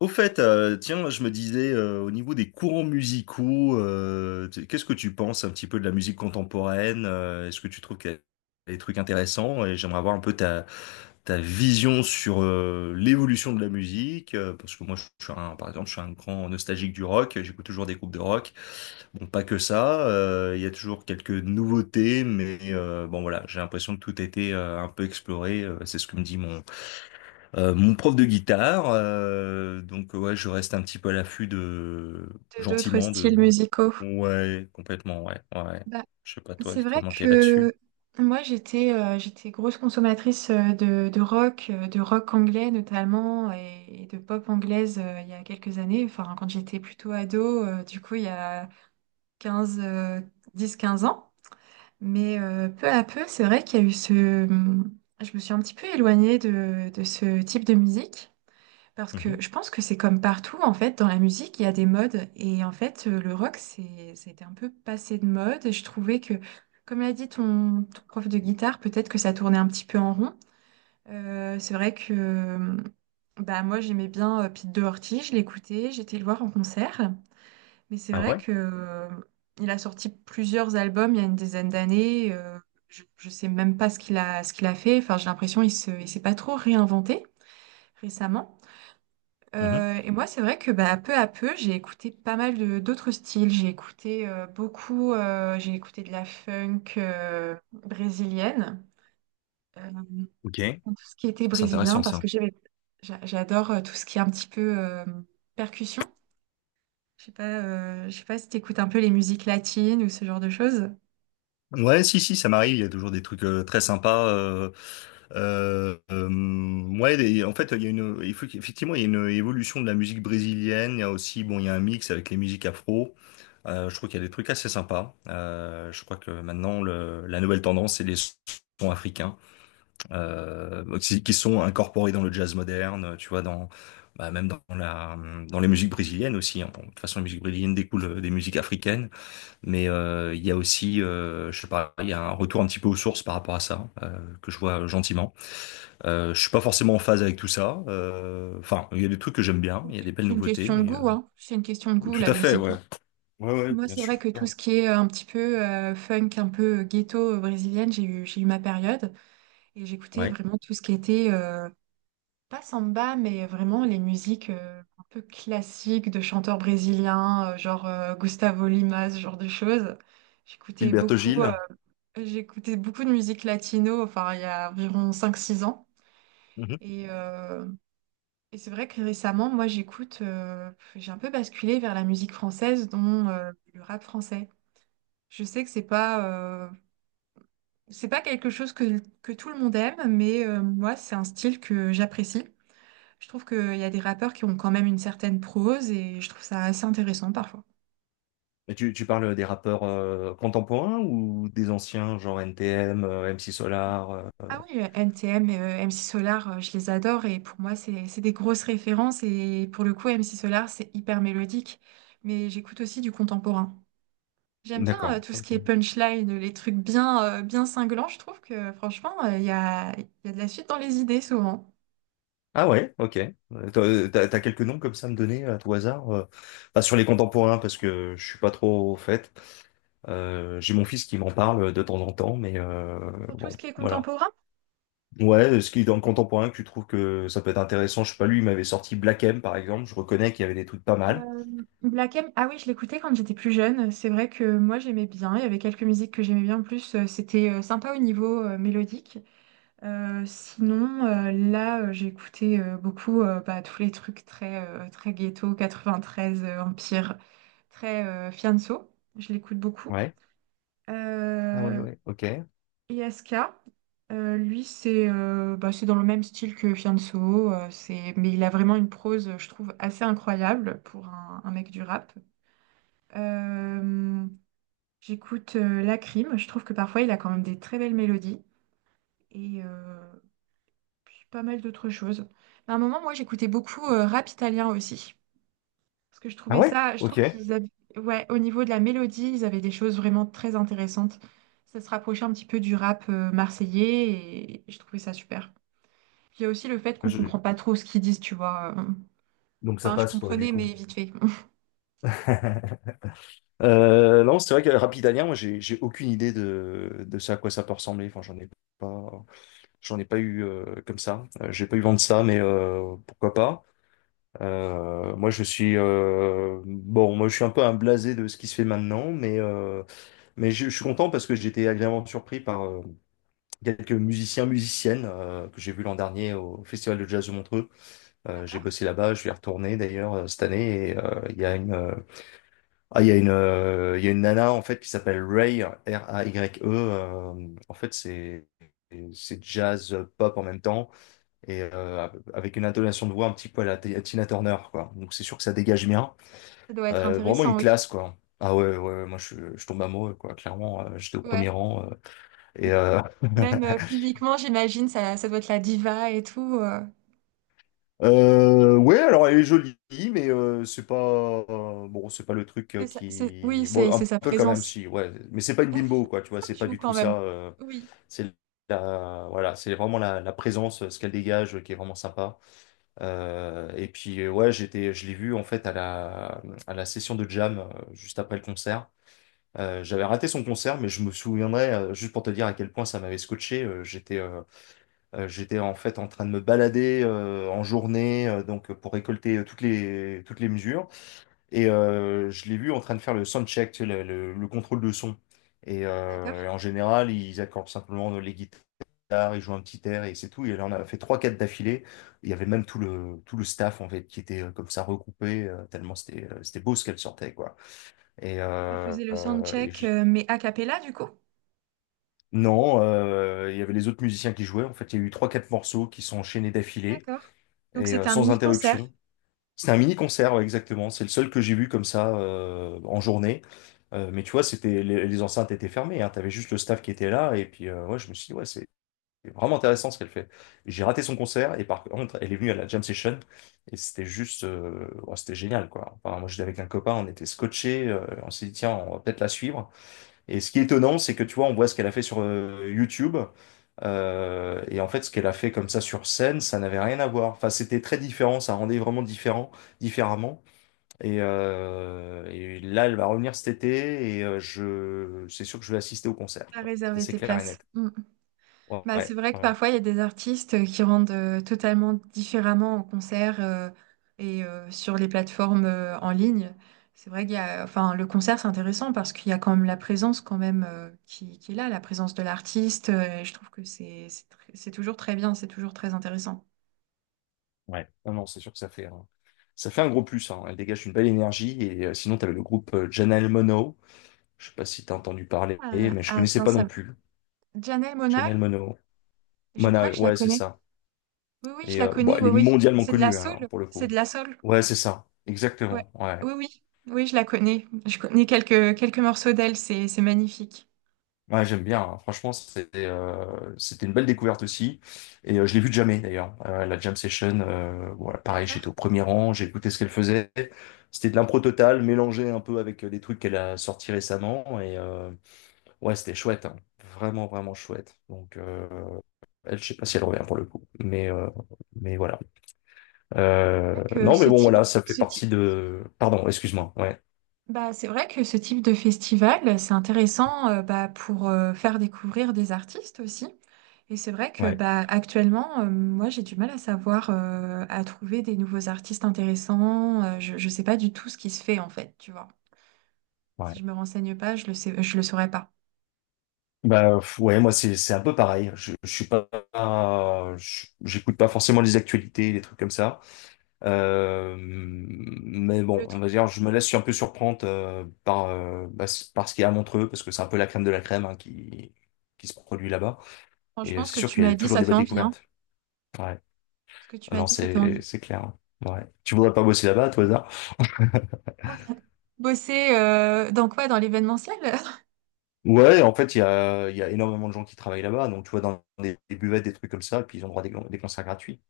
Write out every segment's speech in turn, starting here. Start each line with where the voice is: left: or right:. left: Au fait, tiens, je me disais, au niveau des courants musicaux, qu'est-ce que tu penses un petit peu de la musique contemporaine? Est-ce que tu trouves qu'il y a des trucs intéressants? Et j'aimerais avoir un peu ta vision sur l'évolution de la musique, parce que moi, par exemple, je suis un grand nostalgique du rock, j'écoute toujours des groupes de rock. Bon, pas que ça, il y a toujours quelques nouveautés, mais bon, voilà, j'ai l'impression que tout a été un peu exploré, c'est ce que me dit mon prof de guitare, donc ouais, je reste un petit peu à l'affût de
right: D'autres
left: gentiment
right: styles
left: de
right: musicaux?
left: ouais, complètement ouais, ouais. Ouais.
right: Bah,
left: Je sais pas toi
right: c'est vrai
left: comment t'es là-dessus.
right: que moi j'étais grosse consommatrice de rock, de rock anglais notamment et de pop anglaise il y a quelques années, enfin quand j'étais plutôt ado, du coup il y a 15 10-15 ans. Mais peu à peu, c'est vrai qu'il y a eu je me suis un petit peu éloignée de ce type de musique. Parce
left: Mhm.
right: que je pense que c'est comme partout, en fait, dans la musique, il y a des modes. Et en fait, le rock, ça a été un peu passé de mode. Et je trouvais que, comme l'a dit ton prof de guitare, peut-être que ça tournait un petit peu en rond. C'est vrai que bah, Moi, j'aimais bien Pete Doherty, je l'écoutais, j'étais le voir en concert. Mais c'est
left: Ah
right: vrai
left: ouais?
right: que il a sorti plusieurs albums il y a une dizaine d'années. Je ne sais même pas ce qu'il a fait. Enfin, j'ai l'impression il s'est pas trop réinventé récemment.
left: Mhm.
right: Et moi, c'est vrai que bah, peu à peu, j'ai écouté pas mal de d'autres styles. J'ai écouté j'ai écouté de la funk brésilienne, euh,
left: Ok,
right: tout ce qui était
left: c'est
right: brésilien,
left: intéressant
right: parce
left: ça.
right: que j'adore tout ce qui est un petit peu percussion. Je sais pas si t'écoutes un peu les musiques latines ou ce genre de choses.
left: Ouais, si, si, ça m'arrive. Il y a toujours des trucs très sympas. Ouais, en fait, il faut qu'effectivement, il y a une évolution de la musique brésilienne. Il y a aussi, bon, il y a un mix avec les musiques afro. Je trouve qu'il y a des trucs assez sympas. Je crois que maintenant, la nouvelle tendance, c'est les sons africains qui sont incorporés dans le jazz moderne. Tu vois, dans bah, même dans la, dans les musiques brésiliennes aussi, hein. Bon, de toute façon, les musiques brésiliennes découlent des musiques africaines. Mais il y a aussi, je sais pas, il y a un retour un petit peu aux sources par rapport à ça, que je vois gentiment. Je suis pas forcément en phase avec tout ça. Enfin, il y a des trucs que j'aime bien, il y a des belles
right: C'est une
left: nouveautés,
right: question de
left: mais
right: goût, hein. C'est une question de goût,
left: tout
right: la
left: à fait,
right: musique.
left: ouais. Ouais, ouais,
right: Moi,
left: bien
right: c'est
left: sûr.
right: vrai que tout ce qui est un petit peu funk, un peu ghetto brésilienne, j'ai eu ma période. Et j'écoutais
left: Ouais.
right: vraiment tout ce qui était, pas samba, mais vraiment les musiques un peu classiques de chanteurs brésiliens, Gustavo Lima, ce genre de choses. J'écoutais
left: Gilberto
right: beaucoup, euh,
left: Gil.
right: j'écoutais beaucoup de musique latino, enfin, il y a environ cinq six ans.
left: Mhm.
right: Et, euh, et c'est vrai que récemment, moi, j'ai un peu basculé vers la musique française, dont le rap français. Je sais que euh, c'est pas quelque chose que tout le monde aime, mais moi, c'est un style que j'apprécie. Je trouve qu'il y a des rappeurs qui ont quand même une certaine prose et je trouve ça assez intéressant parfois.
left: Et tu parles des rappeurs contemporains ou des anciens, genre NTM, MC Solar,
right: Ah oui, NTM et MC Solar, je les adore et pour moi, c'est des grosses références et pour le coup, MC Solar, c'est hyper mélodique, mais j'écoute aussi du contemporain. J'aime bien
left: D'accord.
right: tout ce
left: Ok.
right: qui est punchline, les trucs bien, bien cinglants, je trouve que franchement, il y a de la suite dans les idées souvent.
left: Ah ouais, ok. Euh, T'as quelques noms comme ça à me donner à tout hasard? Pas sur les contemporains parce que je suis pas trop au fait. J'ai mon fils qui m'en parle de temps en temps, mais
right: Pour tout
left: bon,
right: ce qui est
left: voilà.
right: contemporain,
left: Ouais, ce qui est dans le contemporain que tu trouves que ça peut être intéressant, je sais pas, lui, il m'avait sorti Black M par exemple, je reconnais qu'il y avait des trucs pas mal.
right: Euh, Black M, ah oui, je l'écoutais quand j'étais plus jeune. C'est vrai que moi j'aimais bien. Il y avait quelques musiques que j'aimais bien. En plus, c'était sympa au niveau mélodique. J'ai écouté beaucoup tous les trucs très ghetto, 93, Empire, très Fianso. Je l'écoute beaucoup.
left: Ouais. Ah ouais,
right: Euh,
left: ouais, ok.
right: ISK, lui, c'est dans le même style que Fianso. Mais il a vraiment une prose, je trouve, assez incroyable pour un mec du rap. Euh, J'écoute La Crime. Je trouve que parfois il a quand même des très belles mélodies et euh, puis pas mal d'autres choses. Mais à un moment, moi, j'écoutais beaucoup rap italien aussi parce que je
left: Ah
right: trouvais
left: ouais?
right: ça, je trouve
left: Ok.
right: ouais, au niveau de la mélodie, ils avaient des choses vraiment très intéressantes. Ça se rapprochait un petit peu du rap marseillais et je trouvais ça super. Puis il y a aussi le fait qu'on
left: Je-
right: comprend pas trop ce qu'ils disent, tu vois.
left: Donc ça
right: Enfin, je
left: passe quoi du
right: comprenais,
left: coup?
right: mais vite fait.
left: Non, c'est vrai que Rapidanien, moi j'ai aucune idée de ça à quoi ça peut ressembler. Enfin, j'en ai pas. J'en ai pas eu comme ça. J'ai pas eu vent de ça, mais pourquoi pas. Moi, je suis bon. Moi, je suis un peu un blasé de ce qui se fait maintenant, mais mais je suis content parce que j'ai été agréablement surpris par quelques musiciens, musiciennes que j'ai vus l'an dernier au Festival de Jazz de Montreux. J'ai
right: D'accord.
left: bossé là-bas, je vais y retourner d'ailleurs cette année. Et il y a une nana en fait qui s'appelle Ray, Raye. En fait, c'est jazz pop en même temps et avec une intonation de voix un petit peu à Tina Turner, quoi. Donc c'est sûr que ça dégage bien.
right: Ça doit être
left: Vraiment une
right: intéressant, oui.
left: classe, quoi. Ah ouais, ouais, ouais, moi je tombe amoureux, quoi. Clairement, j'étais au premier
right: Ouais.
left: rang. Et
right: Même physiquement, j'imagine, ça doit être la diva et tout.
left: Ouais, alors elle est jolie, mais c'est pas bon, c'est pas le truc
right: Oui,
left: qui bon
right: c'est
left: un
right: sa
left: peu quand même
right: présence.
left: si ouais, mais c'est pas une
right: Ah,
left: bimbo quoi, tu vois,
right: ça
left: c'est pas
right: joue
left: du tout
right: quand même.
left: ça.
right: Oui,
left: C'est la voilà, c'est vraiment la présence, ce qu'elle dégage, qui est vraiment sympa. Et puis ouais, je l'ai vue en fait à la session de jam juste après le concert. J'avais raté son concert, mais je me souviendrai juste pour te dire à quel point ça m'avait scotché. J'étais en fait en train de me balader en journée, donc pour récolter toutes les mesures. Et je l'ai vu en train de faire le sound check, tu sais, le contrôle de son. Et
right: d'accord.
left: en général, ils accordent simplement les guitares, ils jouent un petit air et c'est tout. Et là, on a fait trois, quatre d'affilée. Il y avait même tout le staff en fait qui était comme ça regroupé, tellement c'était beau ce qu'elle sortait, quoi. Et,
right: Ça
left: euh,
right: faisait le
left: euh, et
right: soundcheck,
left: je-
right: mais a cappella du coup.
left: Non, il y avait les autres musiciens qui jouaient. En fait, il y a eu trois, quatre morceaux qui sont enchaînés d'affilée.
right: D'accord. Donc
left: Et
right: c'était un
left: sans
right: mini-concert.
left: interruption. C'était un mini-concert, ouais, exactement. C'est le seul que j'ai vu comme ça en journée. Mais tu vois, les enceintes étaient fermées, hein. T'avais juste le staff qui était là. Et puis, ouais, je me suis dit, ouais, c'est vraiment intéressant ce qu'elle fait. J'ai raté son concert et par contre, elle est venue à la jam session et c'était juste, ouais, c'était génial, quoi. Enfin, moi, j'étais avec un copain, on était scotchés. On s'est dit, tiens, on va peut-être la suivre. Et ce qui est étonnant, c'est que tu vois, on voit ce qu'elle a fait sur YouTube. Et en fait, ce qu'elle a fait comme ça sur scène, ça n'avait rien à voir. Enfin, c'était très différent, ça rendait vraiment différent, différemment. Et là, elle va revenir cet été et c'est sûr que je vais assister au concert,
right: À
left: quoi. Ça,
right: réserver
left: c'est
right: tes
left: clair et
right: places.
left: net. Ouais,
right: Bah, c'est vrai que
left: ouais,
right: parfois il y a des artistes qui rendent totalement différemment en concert sur les plateformes en ligne. C'est vrai qu'il y a, enfin, le concert c'est intéressant parce qu'il y a quand même la présence quand même qui est là, la présence de l'artiste. Et je trouve que c'est toujours très bien, c'est toujours très intéressant.
left: ouais. Non, non, c'est sûr que ça fait un gros plus, hein. Elle dégage une belle énergie. Et sinon, tu avais le groupe Janelle Monáe. Je sais pas si tu as entendu parler,
right: Ah,
left: mais je
right: ah,
left: connaissais
right: tiens,
left: pas
right: ça
left: non
right: me-
left: plus.
right: Janelle Monáe,
left: Janelle Monáe.
right: je crois
left: Monáe,
right: que je la
left: ouais, c'est
right: connais.
left: ça.
right: Oui, oui, je
left: Et
right: la
left: bon,
right: connais.
left: elle
right: Oui,
left: est
right: oui,
left: mondialement
right: c'est de la
left: connue, hein,
right: soul,
left: pour le
right: c'est
left: coup.
right: de la soul.
left: Ouais, c'est ça,
right: Ouais.
left: exactement. Ouais,
right: Oui, oui, oui, je la connais. Je connais quelques morceaux d'elle. C'est magnifique.
left: ouais, j'aime bien, hein. Franchement, c'était une belle découverte aussi. Et je l'ai vue de jamais d'ailleurs. La jam session, voilà,
right: C'est
left: pareil, j'étais au premier rang, j'ai écouté ce qu'elle faisait. C'était de l'impro totale, mélangé un peu avec des trucs qu'elle a sortis récemment. Et ouais, c'était chouette, hein. Vraiment, vraiment chouette. Donc, je sais pas si elle revient pour le coup, mais voilà.
right: vrai que
left: Non, mais bon, voilà, ça fait
right: ce
left: partie
right: type-
left: de. Pardon, excuse-moi. Ouais.
right: Bah, c'est vrai que ce type de festival, c'est intéressant pour faire découvrir des artistes aussi. Et c'est vrai que
left: Ouais.
right: bah, actuellement, moi, j'ai du mal à à trouver des nouveaux artistes intéressants. Je ne sais pas du tout ce qui se fait en fait, tu vois. Si
left: Ouais.
right: je me renseigne pas, je le saurais pas.
left: Bah pff, ouais, moi c'est un peu pareil. Je suis pas, j'écoute pas forcément les actualités, les trucs comme ça. Mais bon,
right: Le
left: on
right: truc,
left: va dire, je me laisse un peu surprendre par ce qu'il y a à Montreux, parce que c'est un peu la crème de la crème, hein, qui se produit là-bas. Et
right: franchement, ce que
left: c'est sûr
right: tu
left: qu'il y
right: m'as
left: a
right: dit,
left: toujours
right: ça
left: des
right: fait
left: belles
right: envie, hein.
left: découvertes. Ouais.
right: Ce que tu
left: Ah
right: m'as
left: non,
right: dit, ça fait
left: c'est
right: envie.
left: c'est clair, hein. Ouais. Tu voudrais pas bosser là-bas, à tout hasard?
right: Bosser dans quoi? Dans l'événementiel?
left: Ouais, en fait, il y a énormément de gens qui travaillent là-bas. Donc tu vois dans des buvettes, des trucs comme ça, et puis ils ont droit à des concerts gratuits.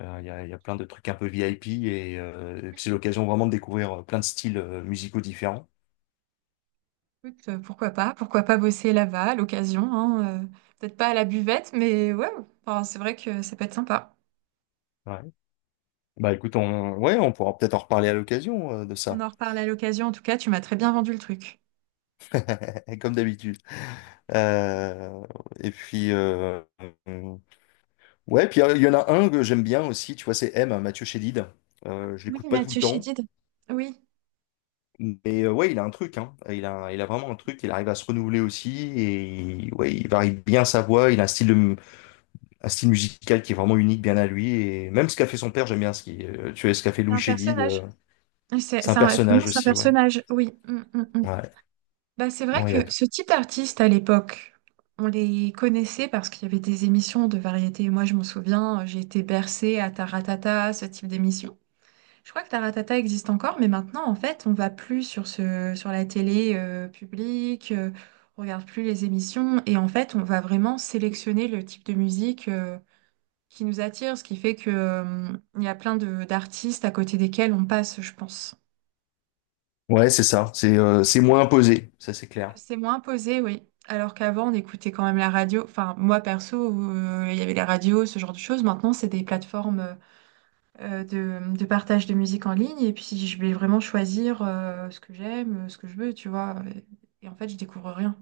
left: Il y a plein de trucs un peu VIP et puis c'est l'occasion vraiment de découvrir plein de styles musicaux différents.
right: Écoute, pourquoi pas? Pourquoi pas bosser là-bas à l'occasion, hein, peut-être pas à la buvette, mais ouais, enfin, c'est vrai que ça peut être sympa.
left: Ouais. Bah écoute, ouais, on pourra peut-être en reparler à l'occasion de
right: On
left: ça,
right: en reparle à l'occasion, en tout cas, tu m'as très bien vendu le truc.
left: comme d'habitude. Euh, et puis, ouais, puis il y en a un que j'aime bien aussi, tu vois, c'est Mathieu Chédid. Je
right: Oui,
left: l'écoute pas tout le
right: Mathieu
left: temps,
right: Chédid, oui,
left: mais ouais, il a un truc, hein. Il a vraiment un truc, il arrive à se renouveler aussi et ouais, il varie bien sa voix, il a un style musical qui est vraiment unique, bien à lui. Et même ce qu'a fait son père, j'aime bien tu vois, ce qu'a fait
right: c'est
left: Louis
right: un
left: Chédid.
right: personnage.
left: C'est un personnage
right: C'est un
left: aussi, ouais.
right: personnage. Oui, mm, mm, mm.
left: Ouais,
right: Bah, c'est vrai
left: bon il y a
right: que
left: tout.
right: ce type d'artiste à l'époque, on les connaissait parce qu'il y avait des émissions de variété. Moi, je m'en souviens, j'ai été bercée à Taratata, ce type d'émission. Je crois que Taratata existe encore, mais maintenant, en fait, on va plus sur sur la télé publique, on regarde plus les émissions, et en fait, on va vraiment sélectionner le type de musique qui nous attire, ce qui fait que il y a plein de d'artistes à côté desquels on passe, je pense.
left: Ouais, c'est ça. C'est moins imposé, ça c'est clair.
right: C'est moins posé, oui. Alors qu'avant, on écoutait quand même la radio. Enfin, moi perso, il y avait la radio, ce genre de choses. Maintenant, c'est des plateformes, de partage de musique en ligne. Et puis, je vais vraiment choisir ce que ce que je veux, tu vois. Et en fait, je découvre rien.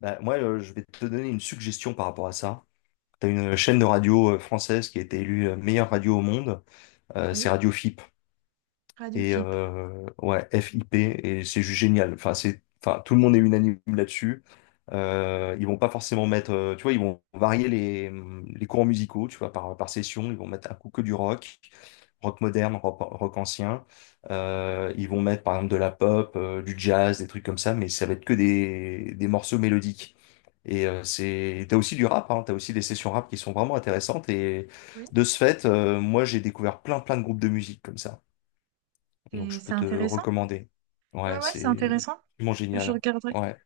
left: Bah, moi, je vais te donner une suggestion par rapport à ça. T'as une chaîne de radio française qui a été élue meilleure radio au monde. C'est
right: Oui,
left: Radio FIP.
right: Radio
left: Et
right: FIP.
left: ouais, FIP, et c'est juste génial. Enfin, c'est, enfin, tout le monde est unanime là-dessus. Ils vont pas forcément mettre, tu vois, ils vont varier les courants musicaux, tu vois, par session. Ils vont mettre un coup que du rock, rock moderne, rock, rock ancien. Ils vont mettre, par exemple, de la pop, du jazz, des trucs comme ça, mais ça va être que des morceaux mélodiques. Et t'as aussi du rap, hein, t'as aussi des sessions rap qui sont vraiment intéressantes. Et
right: Oui,
left: de ce fait, moi, j'ai découvert plein, plein de groupes de musique comme ça. Donc je peux
right: c'est
left: te
right: intéressant.
left: recommander.
right: Ouais,
left: Ouais,
right: ouais, c'est
left: c'est
right: intéressant.
left: vraiment
right: Je
left: génial.
right: regarderai.
left: Ouais.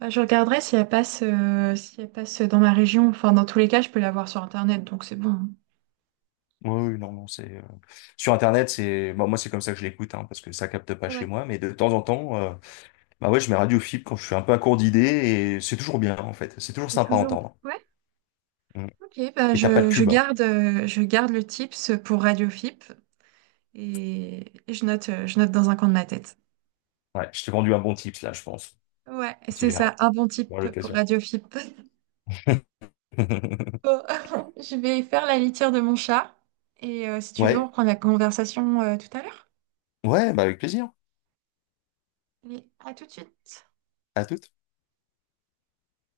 right: Bah, je regarderai si elle si elle passe dans ma région. Enfin, dans tous les cas, je peux la voir sur Internet, donc c'est bon.
left: Oui, oui, non, non, c'est sur Internet, c'est bon, moi c'est comme ça que je l'écoute, hein, parce que ça capte pas
right: Ah
left: chez
right: ouais,
left: moi, mais de temps en temps, bah ouais, je mets Radio Fibre quand je suis un peu à court d'idées et c'est toujours bien en fait, c'est toujours
right: il y a
left: sympa à
right: toujours.
left: entendre.
right: Ouais,
left: Mm.
right: ok, bah
left: Et t'as pas de pub.
right: je garde le tips pour Radio FIP et je note dans un coin de ma tête.
left: Ouais, je t'ai vendu un bon tips là, je pense.
right: Ouais,
left: Tu
right: c'est ça,
left: verras,
right: un bon
left: à
right: type pour
left: l'occasion.
right: Radiofip. Bon, je vais faire la litière de mon chat et si tu veux, on
left: Ouais,
right: reprend la conversation tout à l'heure.
left: ouais, bah avec plaisir.
right: Allez, à tout de suite.
left: À toute.